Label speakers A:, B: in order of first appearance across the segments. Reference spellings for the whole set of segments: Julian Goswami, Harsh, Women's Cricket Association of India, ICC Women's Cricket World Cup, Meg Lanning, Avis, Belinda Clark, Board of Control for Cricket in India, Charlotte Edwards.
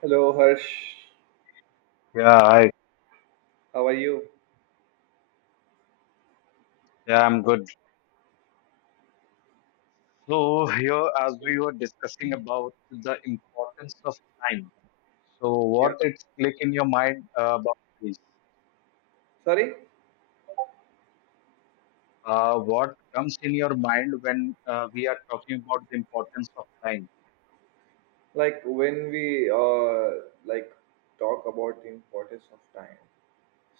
A: Hello, Harsh.
B: Yeah, I
A: How are you?
B: yeah, I'm good. So here, as we were discussing about the importance of time, so what
A: Yeah.
B: it's click in your mind about this?
A: Sorry,
B: What comes in your mind when we are talking about the importance of time?
A: like when we like talk about the importance of time.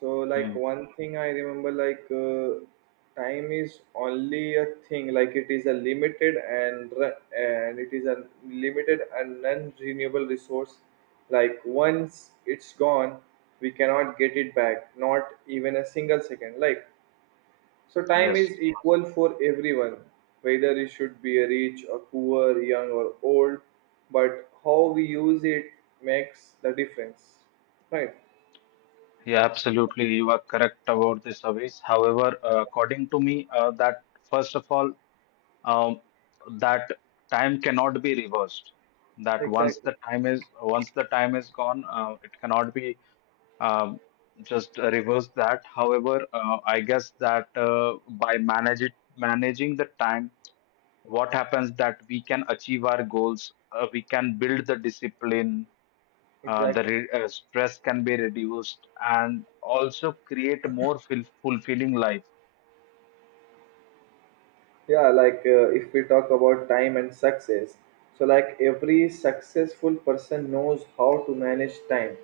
A: So like
B: Hmm.
A: one thing I remember time is only a thing like it is a limited and it is a limited and non-renewable resource. Like once it's gone, we cannot get it back. Not even a single second. Like so time
B: Yes.
A: is equal for everyone, whether it should be a rich or poor, young or old, but how we use it makes the difference. Right?
B: Yeah, absolutely. You are correct about this, Avis. However, according to me, that first of all, um, that time cannot be reversed. That once
A: Exactly.
B: the time is once the time is gone, it cannot be um, just reverse that. However, I guess that by managing the time, what happens that we can achieve our goals, we can build the discipline,
A: Exactly.
B: stress can be reduced, and also create more fulfilling life.
A: Yeah, like if we talk about time and success, so like every successful person knows how to manage time.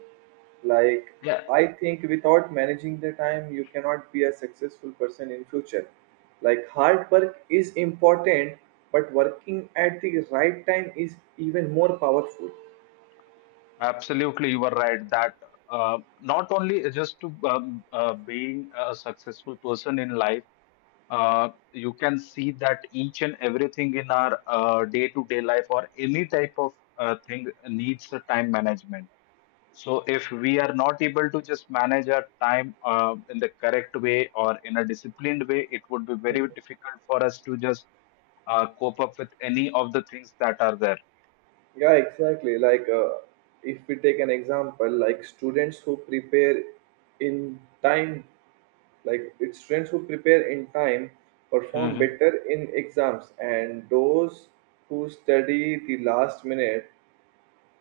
A: Like
B: Yeah,
A: I think without managing the time you cannot be a successful person in future. Like hard work is important, but working at the right time is even more powerful.
B: absolutely, you are right that. Not only just to being a successful person in life, you can see that each and everything in our day-to-day life or any type of thing needs a time management. So if we are not able to just manage our time in the correct way or in a disciplined way, it would be
A: Hmm.
B: very difficult for us to just cope up with any of the things that are there.
A: Yeah, exactly, like if we take an example like students who prepare in time. Like it's students who prepare in time perform
B: Hmm.
A: better in exams, and those who study the last minute,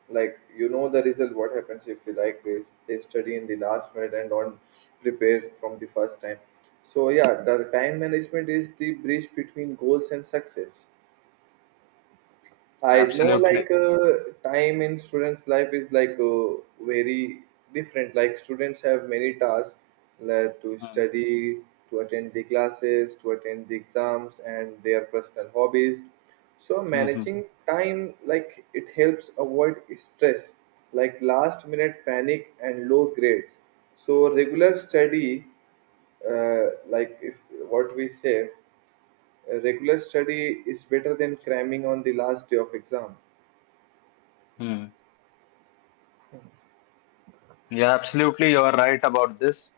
A: like you know the result. What happens if you like they study in the last minute and don't prepare from the first time. So yeah, the time management is the bridge between goals and success. I know
B: Absolutely.
A: like time in students' life is like very different. Like students have many tasks like to
B: Mhm.
A: study, to attend the classes, to attend the exams, and their personal hobbies. So
B: Mm-hmm.
A: managing time like it helps avoid stress, like last minute panic and low grades. So regular study, like if what we say, regular study is better than cramming on the last day of exam.
B: Yeah, absolutely. You are right about this.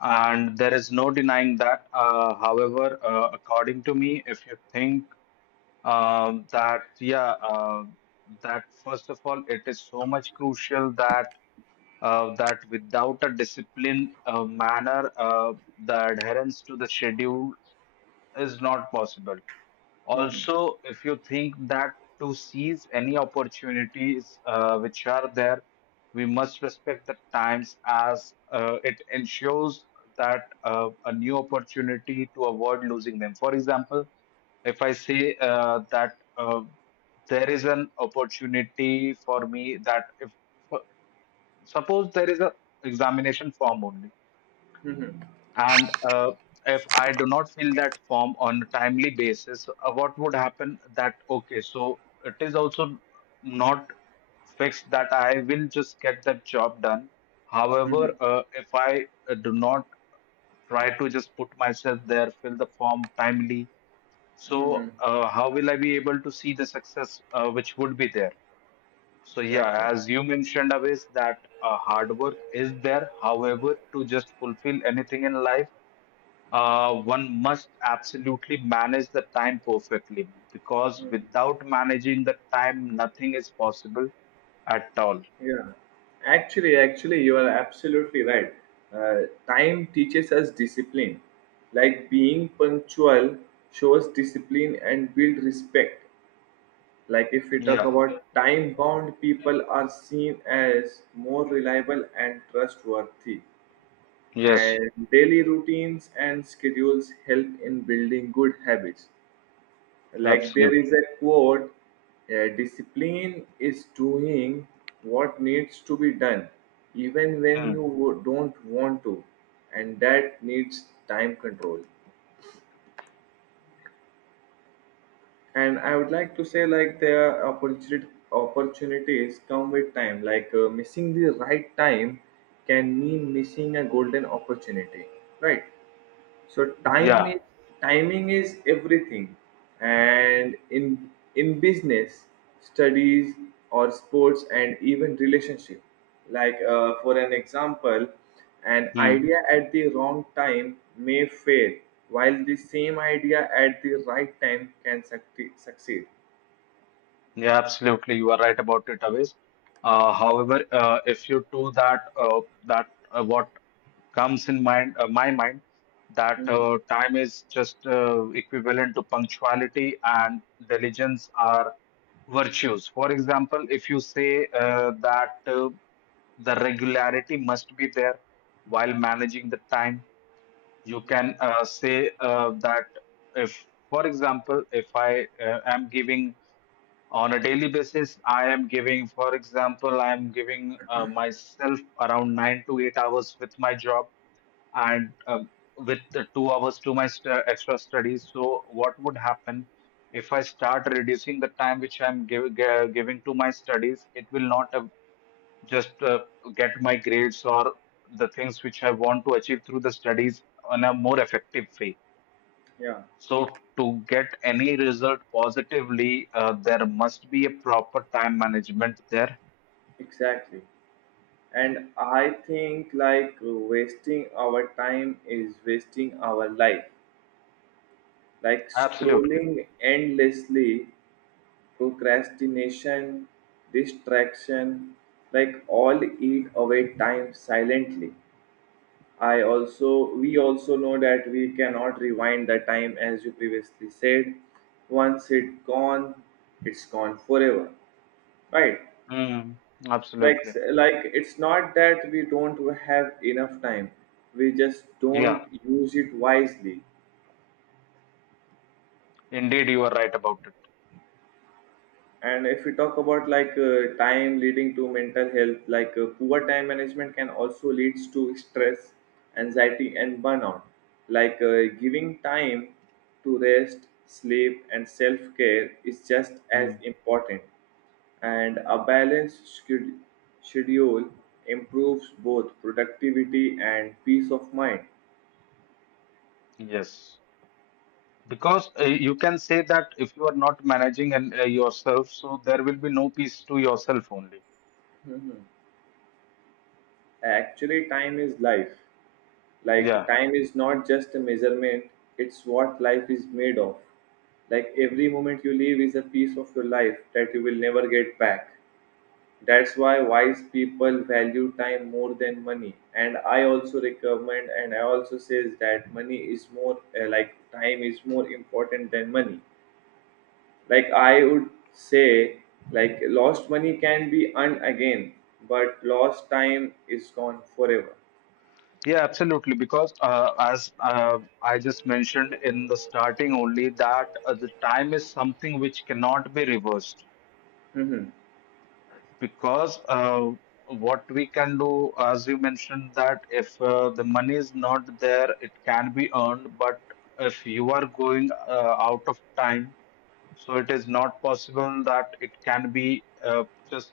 B: And there is no denying that. However, according to me, if you think that, yeah, that first of all, it is so much crucial that without a disciplined manner, the adherence to the schedule is not possible.
A: Mhm.
B: Also, if you think that to seize any opportunities which are there, we must respect the times as it ensures that a new opportunity to avoid losing them. For example, if I say that there is an opportunity for me that if uh, suppose there is a examination form only,
A: Mhm.
B: and if I do not fill that form on a timely basis, what would happen? That okay, so it is also not fixed that I will just get that job done. However,
A: Mhm.
B: if I do not try to just put myself there, fill the form timely, so
A: Mhm.
B: how will I be able to see the success which would be there? So
A: Exactly.
B: yeah, as you mentioned, Avis, that hard work is there. However, to just fulfill anything in life, one must absolutely manage the time perfectly because
A: Mhm.
B: without managing the time, nothing is possible at all.
A: Yeah. Actually, you are absolutely right. Time teaches us discipline. Like being punctual shows discipline and build respect. Like if we talk
B: Yeah,
A: about time bound people are seen as more reliable and trustworthy.
B: yes,
A: And daily routines and schedules help in building good habits. Like there
B: absolutely.
A: is a quote, discipline is doing what needs to be done even when
B: Mm.
A: you don't want to, and that needs time control. And I would like to say like there are opportunity opportunities come with time, like missing the right time can mean missing a golden opportunity, right? So time
B: Yeah,
A: is timing is everything, and in business, studies or sports, and even relationship. Like for an example, an
B: mm,
A: idea at the wrong time may fail, while the same idea at the right time can succeed.
B: yeah, absolutely. You are right about it, Avis. However, if you do that, that what comes in mind my mind, that
A: Mhm.
B: time is just equivalent to punctuality, and diligence are virtues. For example, if you say that the regularity must be there while managing the time. You can say that if, for example, if I am giving on a daily basis, I am giving myself around 9 to 8 hours with my job, and with the 2 hours to my extra studies. So what would happen if I start reducing the time which I'm giving to my studies? It will not just get my grades or the things which I want to achieve through the studies on a more effective way.
A: Yeah,
B: So to get any result positively, there must be a proper time management there.
A: exactly. And I think like wasting our time is wasting our life, like
B: Absolutely.
A: scrolling endlessly, procrastination, distraction, like all eat away time silently. I also, we also know that we cannot rewind the time as you previously said. Once it gone, it's gone forever, right?
B: Mm,
A: Like,
B: absolutely.
A: like it's not that we don't have enough time. We just
B: Yeah,
A: don't use it wisely.
B: indeed you are right about it.
A: And if we talk about like time leading to mental health, like poor time management can also leads to stress, anxiety, and burnout. Like giving time to rest, sleep, and self care is just as
B: Mm.
A: important. And a balanced sched- schedule improves both productivity and peace of mind.
B: Yes. Because you can say that if you are not managing and yourself, so there will be no peace to yourself only.
A: Actually, time is life. Like
B: Yeah,
A: time is not just a measurement, it's what life is made of. Like every moment you live is a piece of your life that you will never get back. That's why wise people value time more than money, and I also recommend and I also says that money is more like time is more important than money. Like I would say, like lost money can be earned again, but lost time is gone forever.
B: yeah, absolutely. Because as I just mentioned in the starting only, that the time is something which cannot be reversed.
A: Mhm.
B: Because what we can do, as you mentioned, that if the money is not there, it can be earned. But if you are going out of time, so it is not possible that it can be just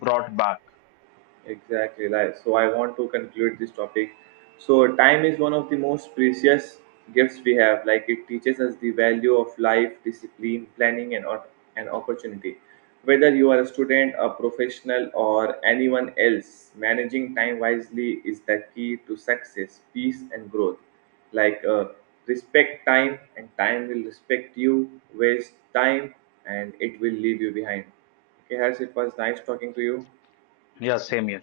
B: brought back.
A: Exactly, right. So I want to conclude this topic. So time is one of the most precious gifts we have. Like it teaches us the value of life, discipline, planning, and opportunity. Whether you are a student, a professional, or anyone else, managing time wisely is the key to success, peace, and growth. Like respect time, and time will respect you. Waste time, and it will leave you behind. Okay, Harsh, it was nice talking to you.
B: Yeah, same here.